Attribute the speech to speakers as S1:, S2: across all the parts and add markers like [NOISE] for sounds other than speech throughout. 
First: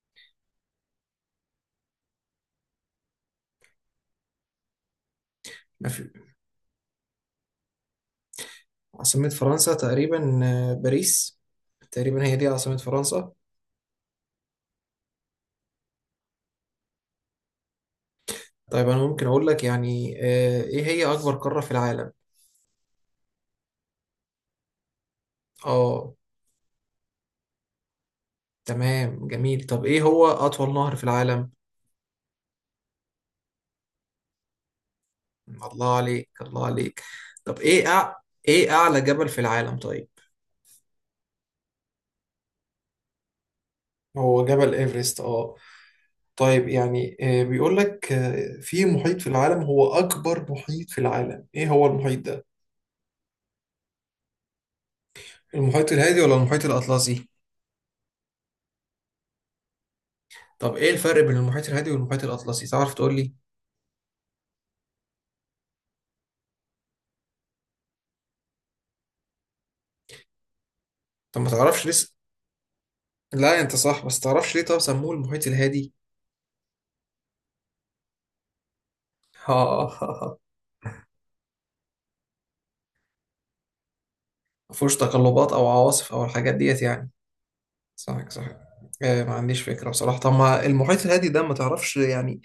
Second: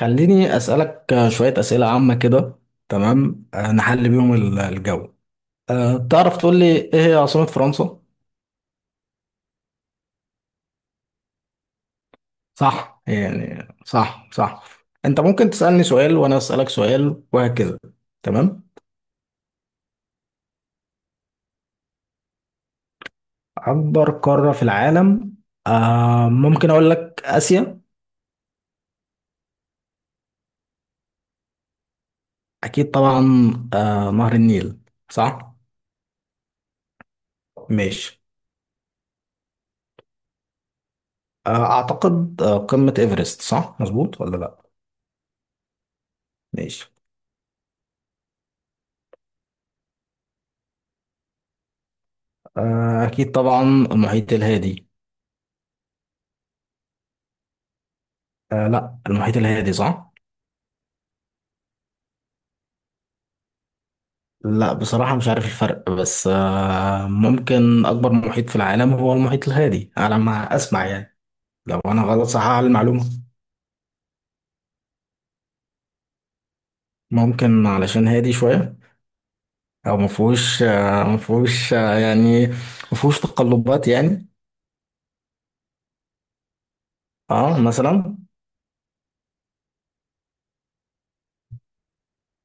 S1: خليني أسألك شوية أسئلة عامة كده. تمام نحل بيهم الجو.
S2: ما
S1: أه،
S2: في
S1: تعرف تقول لي إيه هي عاصمة فرنسا؟
S2: عاصمة فرنسا تقريبا باريس. تقريبا هي دي عاصمة
S1: صح،
S2: فرنسا.
S1: يعني صح صح. أنت ممكن تسألني سؤال وأنا أسألك سؤال وهكذا. تمام.
S2: طيب أنا ممكن أقول لك يعني إيه هي أكبر قارة في العالم؟
S1: أكبر قارة في العالم؟
S2: آه،
S1: أه، ممكن أقول لك آسيا.
S2: تمام، جميل. طب إيه هو أطول نهر في العالم؟
S1: أكيد طبعا. أه، نهر النيل. صح.
S2: الله عليك الله عليك. طب
S1: ماشي.
S2: إيه أعلى جبل في العالم طيب؟
S1: أه أعتقد قمة إيفرست، صح؟ مظبوط ولا
S2: هو
S1: لأ؟
S2: جبل إيفرست. آه، طيب
S1: ماشي.
S2: يعني بيقول لك في محيط في العالم هو أكبر محيط في العالم، إيه هو المحيط ده؟
S1: أكيد طبعا، المحيط الهادي.
S2: المحيط الهادي ولا المحيط الأطلسي؟
S1: آه لا، المحيط الهادي صح؟
S2: طب ايه الفرق بين المحيط الهادي والمحيط الاطلسي، تعرف تقول لي؟
S1: لا بصراحة مش عارف الفرق، بس آه ممكن أكبر محيط في العالم هو المحيط الهادي على ما أسمع يعني.
S2: طب ما
S1: لو
S2: تعرفش
S1: أنا
S2: لسه.
S1: غلط صحح على المعلومة.
S2: لا انت صح، بس تعرفش ليه طب سموه المحيط الهادي.
S1: ممكن علشان هادي شوية.
S2: [LAUGHS]
S1: أو
S2: ها.
S1: مفهوش آه، مفهوش آه يعني، مفهوش تقلبات يعني.
S2: مفهوش تقلبات او عواصف او الحاجات ديت يعني.
S1: اه مثلا.
S2: صح، صح. آه، ما عنديش فكرة بصراحة. طب ما المحيط الهادي ده ما تعرفش يعني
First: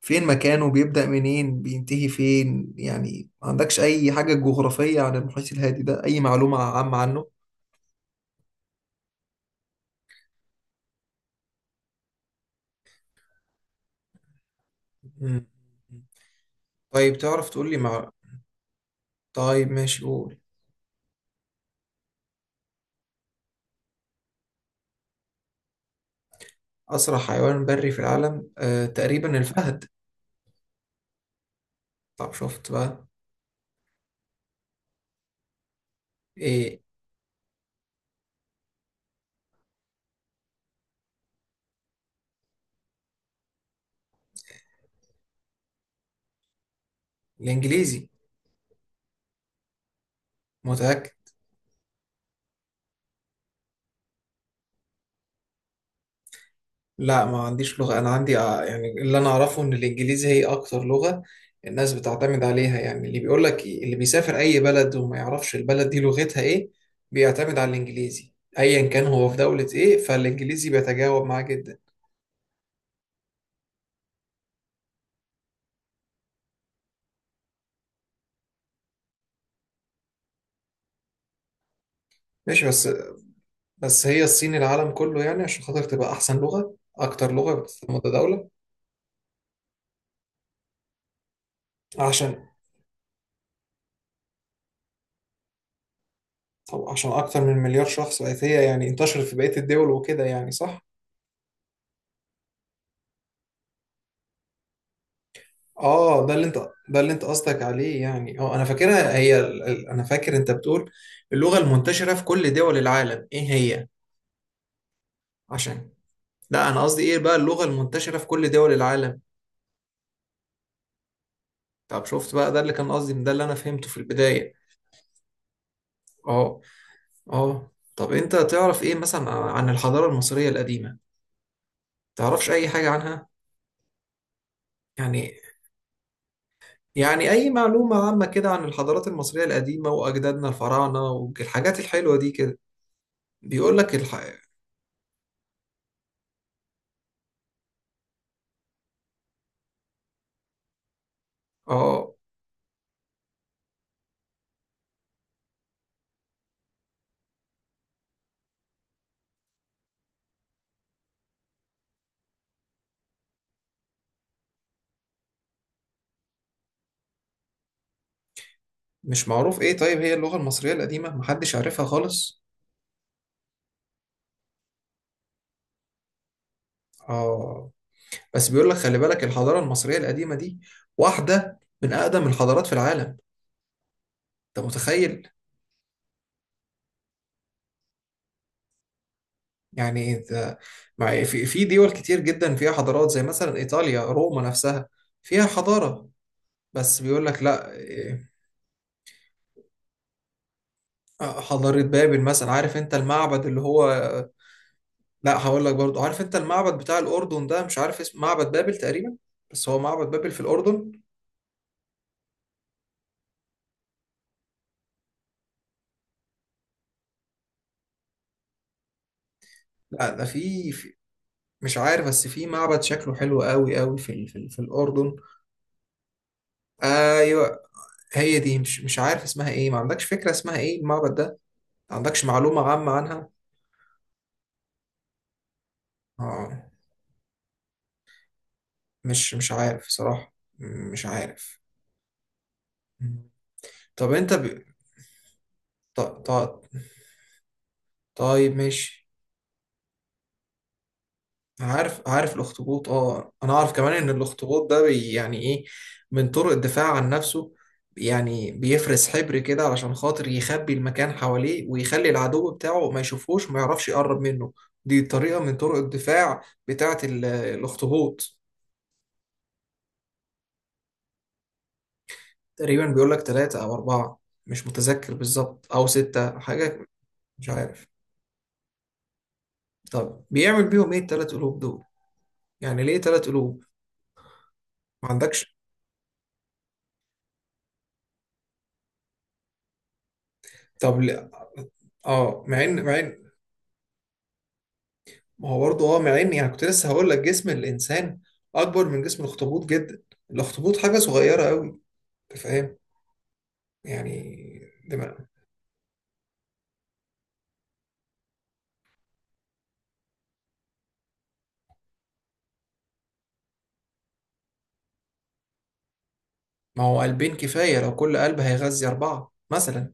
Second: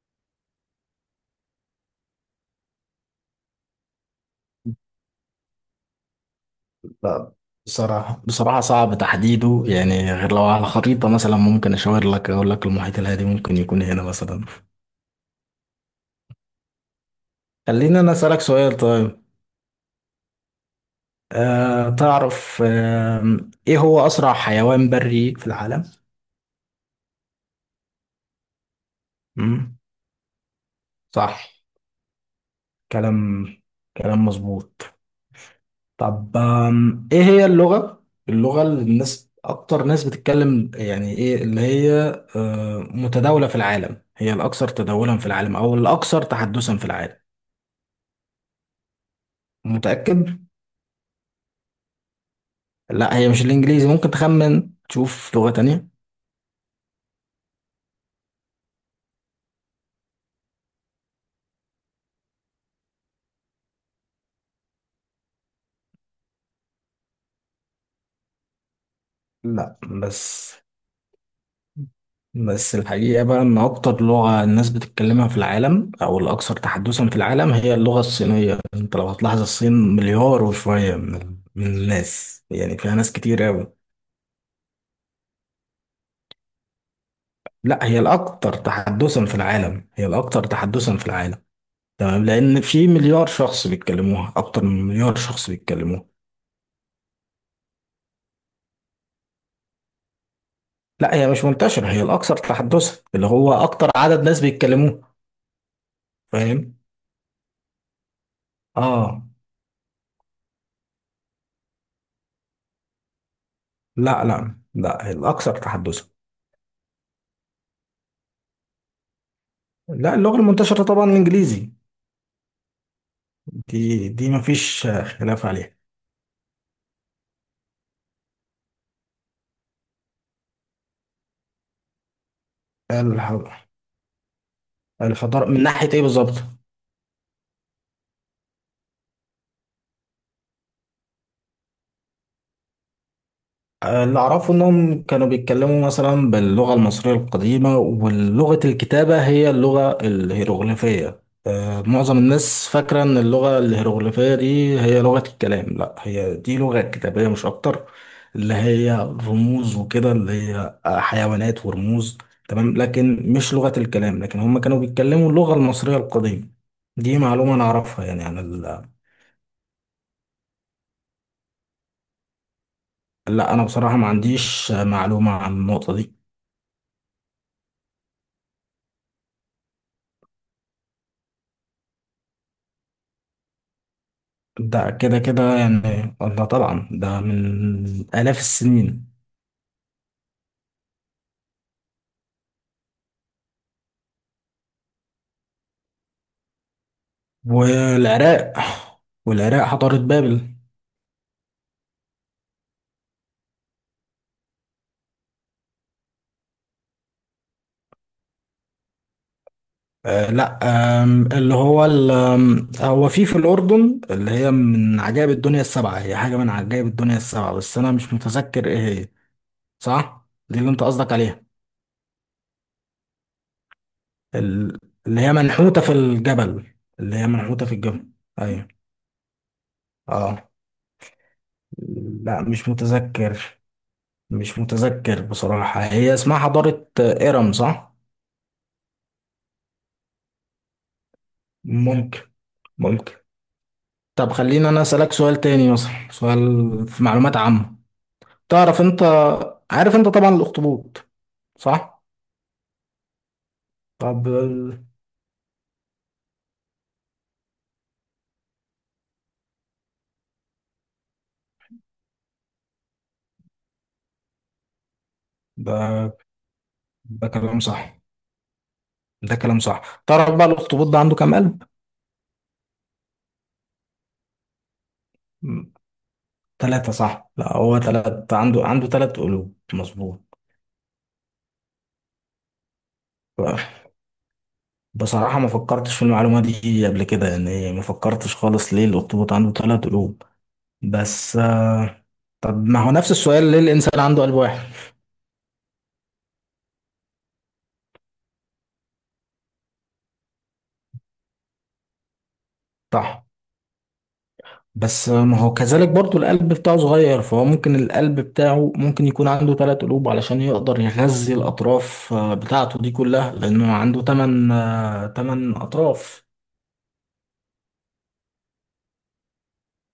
S2: فين مكانه، بيبدأ منين بينتهي فين؟ يعني ما عندكش اي حاجة جغرافية عن المحيط الهادي ده، اي معلومة عامة عنه؟
S1: لا بصراحة، بصراحة صعب تحديده يعني، غير لو على خريطة مثلا ممكن أشاور لك أقول لك المحيط الهادي ممكن يكون هنا مثلا.
S2: مم. طيب تعرف تقول لي
S1: خليني
S2: مع...
S1: أنا أسألك سؤال طيب.
S2: طيب ماشي قول.
S1: أه تعرف أه، ايه هو اسرع حيوان بري في العالم؟
S2: أسرع حيوان بري في العالم تقريبا
S1: مم.
S2: الفهد.
S1: صح.
S2: طب شفت بقى.
S1: كلام، كلام مظبوط. طب
S2: إيه؟
S1: ايه هي اللغة، اللغة اللي الناس اكتر ناس بتتكلم يعني، ايه اللي هي متداولة في العالم، هي الاكثر تداولا في العالم او الاكثر تحدثا في العالم؟
S2: الإنجليزي.
S1: متأكد؟
S2: متأكد.
S1: لا هي مش الانجليزي، ممكن تخمن تشوف لغة تانية.
S2: لا، ما عنديش لغة. أنا عندي يعني اللي أنا أعرفه إن الإنجليزي هي أكتر لغة الناس بتعتمد عليها. يعني اللي بيقول لك اللي بيسافر أي بلد وما يعرفش البلد دي لغتها إيه بيعتمد على الإنجليزي. أيا كان هو في دولة
S1: لا
S2: إيه
S1: بس،
S2: فالإنجليزي بيتجاوب معاه جدا.
S1: بس الحقيقة بقى إن أكتر لغة الناس بتتكلمها في العالم أو الأكثر تحدثا في العالم هي اللغة الصينية. أنت لو هتلاحظ، الصين مليار وشوية من الناس
S2: ماشي
S1: يعني،
S2: بس.
S1: فيها ناس كتير أوي.
S2: بس هي الصين، العالم كله يعني عشان خاطر تبقى أحسن لغة، أكتر لغة
S1: لا
S2: بتستخدم
S1: هي
S2: متداولة.
S1: الأكثر تحدثا في العالم، هي الأكثر تحدثا في العالم. تمام،
S2: عشان.
S1: لأن في مليار شخص بيتكلموها، أكتر من مليار شخص بيتكلموها.
S2: طب عشان اكتر من مليار شخص بقت هي يعني انتشرت في بقية الدول وكده يعني؟ صح.
S1: لا هي مش منتشرة، هي الأكثر تحدثا اللي هو أكتر عدد ناس بيتكلموها.
S2: اه، ده اللي انت
S1: فاهم؟
S2: ده اللي انت قصدك عليه، يعني اه انا فاكرها
S1: آه.
S2: هي انا فاكر انت بتقول اللغة المنتشرة في كل دول العالم ايه هي.
S1: لا لا لا، هي الأكثر
S2: عشان.
S1: تحدثا.
S2: لا انا قصدي ايه بقى اللغة المنتشرة في كل دول العالم.
S1: لا، اللغة المنتشرة طبعا الإنجليزي.
S2: طب شفت بقى، ده اللي كان قصدي، ده اللي انا فهمته في
S1: دي
S2: البداية.
S1: مفيش خلاف عليها.
S2: اه. اه، طب انت تعرف ايه مثلا عن الحضارة المصرية القديمة؟ تعرفش اي حاجة عنها
S1: الح-
S2: يعني؟
S1: الحضارة من ناحية ايه بالظبط؟
S2: يعني أي معلومة عامة كده عن الحضارات المصرية القديمة وأجدادنا الفراعنة والحاجات الحلوة دي كده. بيقول لك الح...
S1: اللي أعرفه إنهم كانوا بيتكلموا مثلا باللغة المصرية القديمة، ولغة الكتابة هي اللغة الهيروغليفية.
S2: آه،
S1: معظم الناس فاكرة إن اللغة الهيروغليفية دي هي لغة الكلام، لا هي دي لغة كتابية مش أكتر، اللي هي رموز وكده، اللي هي حيوانات ورموز. تمام، لكن مش لغة الكلام، لكن هم كانوا بيتكلموا اللغة المصرية القديمة. دي معلومة أنا أعرفها يعني عن...
S2: مش معروف إيه؟ طيب هي اللغة المصرية القديمة محدش عارفها خالص.
S1: لا انا بصراحه ما عنديش معلومه عن النقطه دي.
S2: آه، بس بيقول لك خلي بالك الحضارة المصرية القديمة دي واحدة من أقدم الحضارات في العالم. أنت
S1: ده كده
S2: متخيل؟
S1: كده يعني، ده طبعا ده من الاف السنين.
S2: يعني أنت. مع في في دول كتير جدا فيها حضارات زي مثلا إيطاليا، روما نفسها فيها حضارة. بس بيقول لك لا
S1: والعراق، والعراق حضاره بابل.
S2: آه، حضارة بابل مثلا. عارف انت المعبد اللي هو؟ لا، هقول لك برضو، عارف انت المعبد بتاع الاردن ده؟ مش عارف اسمه، معبد بابل تقريبا. بس هو معبد بابل
S1: آه
S2: في
S1: لا،
S2: الاردن.
S1: اللي هو هو في في الاردن، اللي هي من عجائب الدنيا السبعه، هي حاجه من عجائب الدنيا السبعه بس انا مش متذكر ايه هي.
S2: لا، ده
S1: صح، دي اللي انت قصدك عليها.
S2: مش عارف، بس في معبد شكله حلو قوي قوي في في
S1: ال-
S2: الاردن.
S1: اللي هي منحوته في الجبل، اللي هي
S2: ايوه.
S1: منحوته في الجبل.
S2: هي دي
S1: ايوه.
S2: مش عارف اسمها ايه. ما عندكش فكره
S1: اه.
S2: اسمها ايه المعبد ده؟ ما عندكش
S1: لا
S2: معلومه
S1: مش
S2: عامه عنها؟
S1: متذكر، مش متذكر بصراحة. هي اسمها
S2: اه،
S1: حضارة إرم صح؟
S2: مش عارف صراحه. مش عارف.
S1: ممكن، ممكن.
S2: طب انت
S1: طب
S2: ب...
S1: خليني أنا أسألك سؤال تاني مثلا،
S2: ط... ط...
S1: سؤال في معلومات عامة.
S2: طيب
S1: تعرف أنت،
S2: ماشي.
S1: عارف أنت طبعا الأخطبوط
S2: أنا
S1: صح؟
S2: عارف الاخطبوط. اه، انا اعرف كمان ان
S1: طب
S2: الاخطبوط ده
S1: ال-
S2: يعني ايه، من طرق الدفاع عن نفسه، يعني بيفرز حبر كده علشان خاطر يخبي المكان حواليه ويخلي العدو بتاعه ما يشوفوش وما يعرفش يقرب منه. دي طريقة من طرق
S1: ده
S2: الدفاع بتاعة
S1: ده كلام صح،
S2: الاخطبوط.
S1: ده كلام صح. تعرف بقى الأخطبوط ده عنده كام قلب؟
S2: تقريبا بيقول لك ثلاثة او اربعة، مش متذكر بالظبط،
S1: مم.
S2: او ستة حاجة.
S1: تلاتة صح،
S2: مش
S1: لا هو
S2: عارف.
S1: تلات، عنده، عنده تلات قلوب
S2: طب
S1: مظبوط.
S2: بيعمل بيهم ايه التلات قلوب دول؟ يعني ليه تلات قلوب؟ ما
S1: بصراحة ما
S2: عندكش.
S1: فكرتش في المعلومة دي قبل كده يعني، ما فكرتش خالص ليه الأخطبوط عنده تلات قلوب.
S2: طب ل-
S1: بس
S2: اه، مع
S1: طب ما
S2: ان
S1: هو
S2: مع
S1: نفس
S2: ان
S1: السؤال، ليه الإنسان عنده قلب واحد؟
S2: ما هو برضه. اه، مع ان يعني كنت لسه هقول لك جسم الانسان اكبر من جسم الاخطبوط جدا. الاخطبوط حاجه صغيره قوي. انت فاهم
S1: صح،
S2: يعني؟ ده
S1: بس
S2: ما
S1: ما هو كذلك برضو القلب بتاعه صغير، فهو ممكن القلب بتاعه ممكن يكون عنده ثلاث قلوب علشان يقدر يغذي الأطراف بتاعته دي كلها، لأنه عنده ثمان، ثمان أطراف.
S2: ما هو قلبين كفايه لو كل قلب هيغذي اربعه مثلا.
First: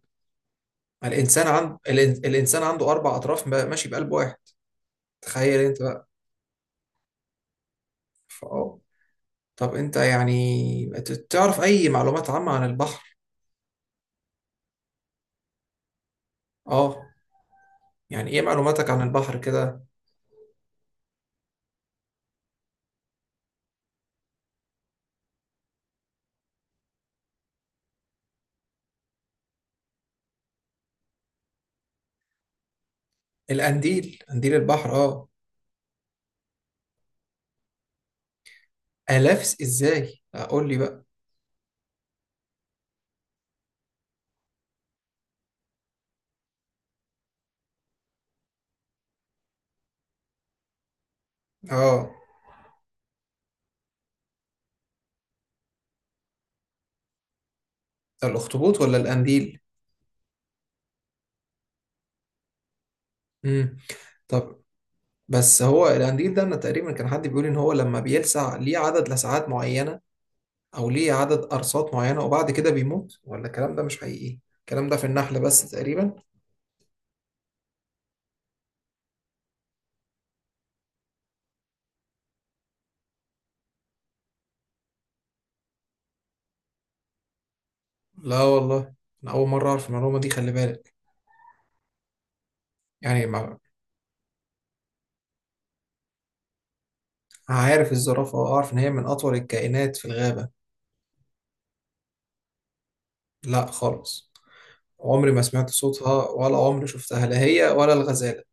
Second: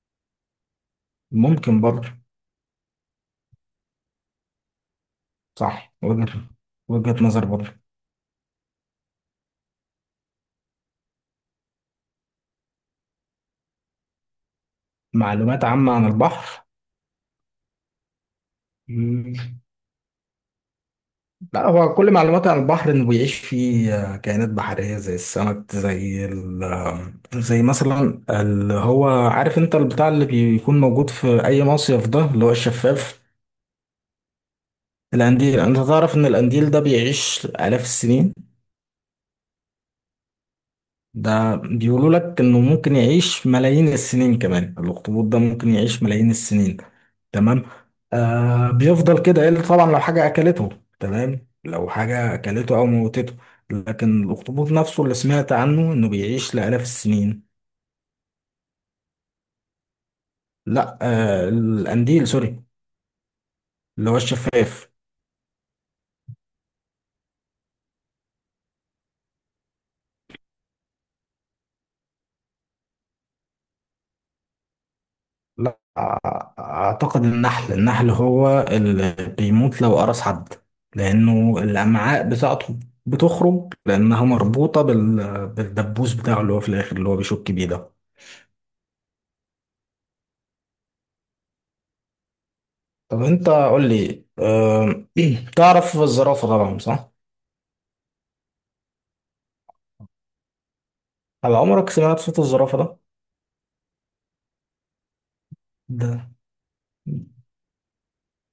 S2: ما الانسان
S1: ممكن برضو.
S2: الانسان عنده اربع اطراف ماشي بقلب واحد. تخيل انت
S1: صح،
S2: بقى.
S1: وجهة، وجهة نظر برضو.
S2: فاه. طب انت يعني تعرف اي معلومات عامه عن البحر؟
S1: معلومات عامة عن البحر.
S2: اه، يعني ايه معلوماتك عن
S1: مم.
S2: البحر كده؟
S1: لا هو كل معلوماتي عن البحر انه بيعيش فيه كائنات بحريه زي السمك، زي ال آه، زي مثلا اللي هو عارف انت البتاع اللي بيكون موجود في اي مصيف ده، اللي هو الشفاف.
S2: قنديل البحر، اه.
S1: القنديل. انت تعرف ان القنديل ده بيعيش الاف السنين؟
S2: الاف؟ ازاي؟ اقول لي بقى.
S1: ده بيقولوا لك انه ممكن يعيش ملايين السنين كمان. الاخطبوط ده ممكن يعيش ملايين السنين. تمام. آه بيفضل كده الا طبعا لو حاجه اكلته. تمام، لو
S2: اه،
S1: حاجه اكلته او موتته. لكن الاخطبوط نفسه اللي سمعت عنه انه بيعيش لالاف السنين.
S2: الاخطبوط ولا القنديل؟
S1: لا آه الانديل، سوري،
S2: امم.
S1: اللي هو
S2: طب
S1: الشفاف.
S2: بس هو القنديل ده انا تقريبا كان حد بيقول ان هو لما بيلسع ليه عدد لسعات معينة، او ليه عدد قرصات معينة وبعد كده بيموت. ولا الكلام ده مش حقيقي؟ الكلام ده في النحل بس
S1: لا
S2: تقريبا.
S1: أعتقد النحل، النحل هو اللي بيموت لو قرص حد، لأنه الأمعاء بتاعته بتخرج، لأنها مربوطة بالدبوس بتاعه اللي هو في الآخر، اللي هو بيشك بيه ده.
S2: لا والله، انا اول مرة اعرف المعلومة دي، خلي بالك
S1: طب
S2: يعني.
S1: أنت
S2: ما
S1: قول لي أه... [CLEARS THROAT] تعرف الزرافة طبعا صح؟
S2: عارف الزرافة، واعرف ان هي من اطول الكائنات في الغابة.
S1: هل عمرك سمعت صوت الزرافة ده؟
S2: لا خالص، عمري ما سمعت
S1: ده
S2: صوتها ولا عمري شفتها، لا هي ولا الغزالة.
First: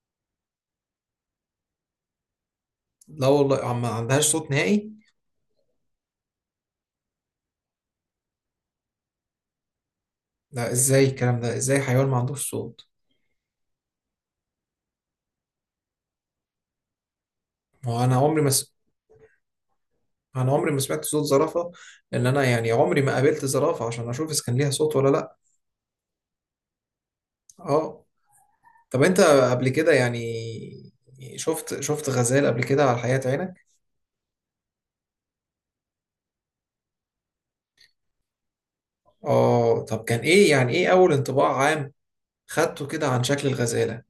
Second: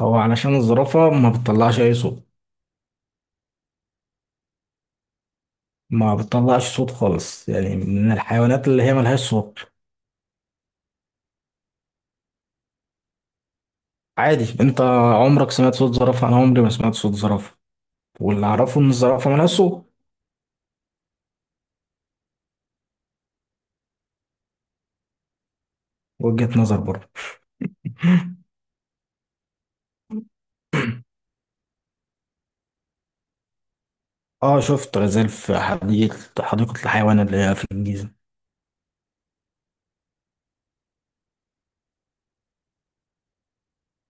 S1: هو علشان الزرافة ما بتطلعش أي صوت،
S2: لا والله، ما عندهاش صوت نهائي.
S1: ما بتطلعش صوت خالص يعني، من الحيوانات اللي هي ملهاش صوت.
S2: لا، ازاي الكلام ده؟ ازاي حيوان ما عندوش صوت؟
S1: عادي أنت، عمرك سمعت صوت زرافة؟ أنا عمري ما سمعت صوت زرافة،
S2: ما هو انا عمري
S1: واللي
S2: ما س...
S1: اعرفه ان الزرافه مالهاش صوت.
S2: انا عمري ما سمعت صوت زرافه. انا يعني عمري ما قابلت زرافه عشان اشوف اذا كان ليها صوت ولا لا.
S1: وجهة نظر برضه.
S2: اه. طب انت قبل كده يعني شفت غزال قبل كده على حياة عينك؟
S1: اه شفت غزال في حديقة، حديقة الحيوان اللي هي في الجيزة.
S2: اه، طب كان ايه يعني، ايه اول انطباع عام خدته كده عن شكل الغزاله؟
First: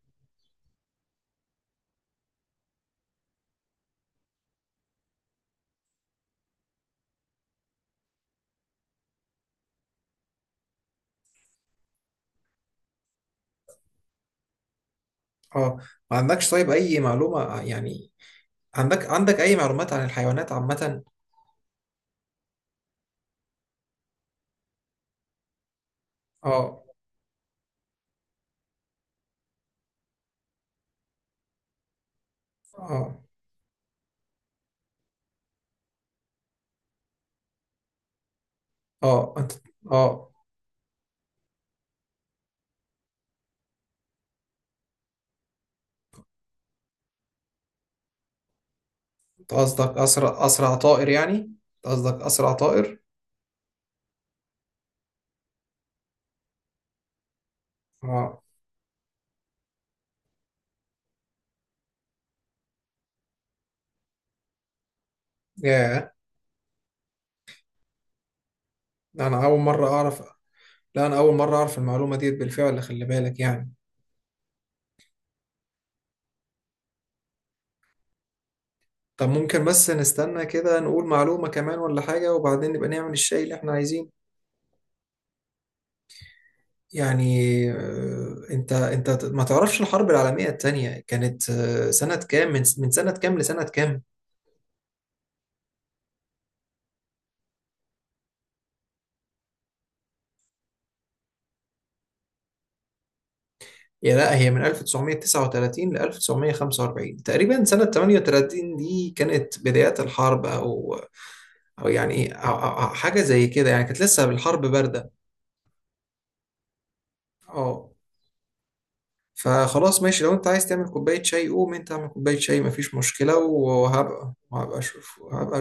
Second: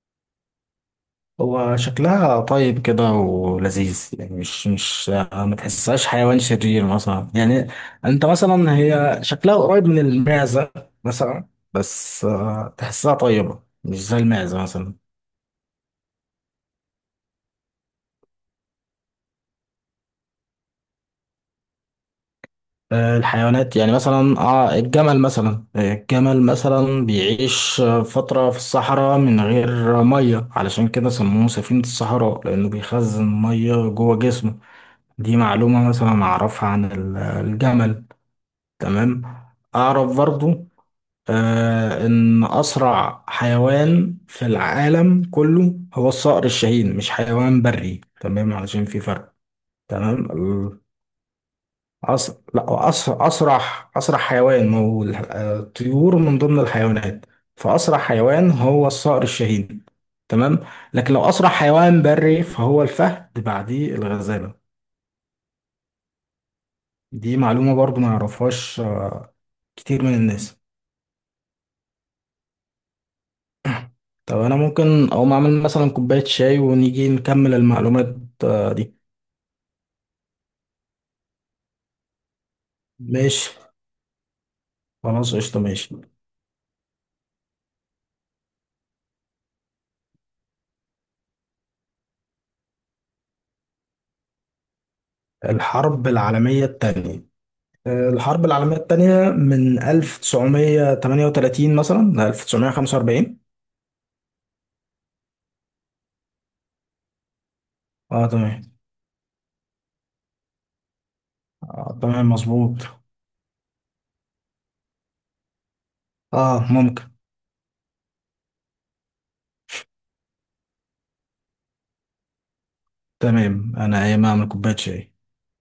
S1: هو شكلها طيب كده ولذيذ يعني، مش مش ما تحسهاش حيوان شرير مثلا يعني. انت مثلا هي شكلها قريب من المعزة مثلا، بس تحسها طيبة مش زي المعزة مثلا.
S2: اه، ما عندكش طيب اي معلومه يعني؟ عندك اي معلومات عن الحيوانات عامه؟
S1: الحيوانات يعني مثلا، اه الجمل مثلا، الجمل
S2: اه،
S1: مثلا بيعيش فترة في الصحراء من غير مية، علشان كده سموه سفينة الصحراء، لأنه
S2: اه،
S1: بيخزن مية جوه جسمه. دي معلومة مثلا أعرفها عن الجمل. تمام.
S2: اه. انت.
S1: أعرف
S2: اه.
S1: برضو آه إن أسرع حيوان في العالم كله هو الصقر الشاهين، مش حيوان بري تمام، علشان في فرق.
S2: أنت قصدك
S1: تمام.
S2: اسرع طائر يعني؟ قصدك
S1: أس...
S2: اسرع
S1: لا
S2: طائر.
S1: أس... أسرع أسرع حيوان، ما هو الطيور من ضمن الحيوانات، فأسرع
S2: اه.
S1: حيوان هو الصقر الشاهين. تمام. لكن لو أسرع حيوان بري فهو الفهد، بعديه الغزالة.
S2: ياه،
S1: دي معلومة برضو ما يعرفهاش
S2: انا اول مره
S1: كتير من
S2: اعرف.
S1: الناس.
S2: لا، انا اول مره اعرف المعلومه ديت بالفعل، خلي بالك يعني.
S1: طب أنا ممكن أقوم أعمل مثلا كوباية شاي ونيجي نكمل المعلومات دي.
S2: طب ممكن بس نستنى كده، نقول معلومه كمان ولا حاجه وبعدين نبقى نعمل الشيء
S1: ماشي،
S2: اللي احنا عايزينه.
S1: خلاص قشطة ماشي.
S2: يعني انت ما تعرفش الحرب العالميه التانية كانت سنه كام؟ من سنه كام لسنه كام؟
S1: الحرب العالمية التانية، الحرب العالمية التانية من 1938 مثلا ل 1945.
S2: يا لا، هي من 1939 ل 1945 تقريبا. سنه
S1: اه
S2: 38
S1: تمام،
S2: دي كانت بدايات الحرب او، او
S1: آه
S2: يعني
S1: تمام مظبوط.
S2: أو حاجه زي كده يعني، كانت لسه الحرب بارده.
S1: اه ممكن.
S2: اه، فخلاص ماشي، لو انت عايز تعمل كوباية شاي قوم انت اعمل كوباية شاي، مفيش مشكلة،
S1: تمام انا ايه ما
S2: وهبقى
S1: اعمل كوباية شاي
S2: اشوف.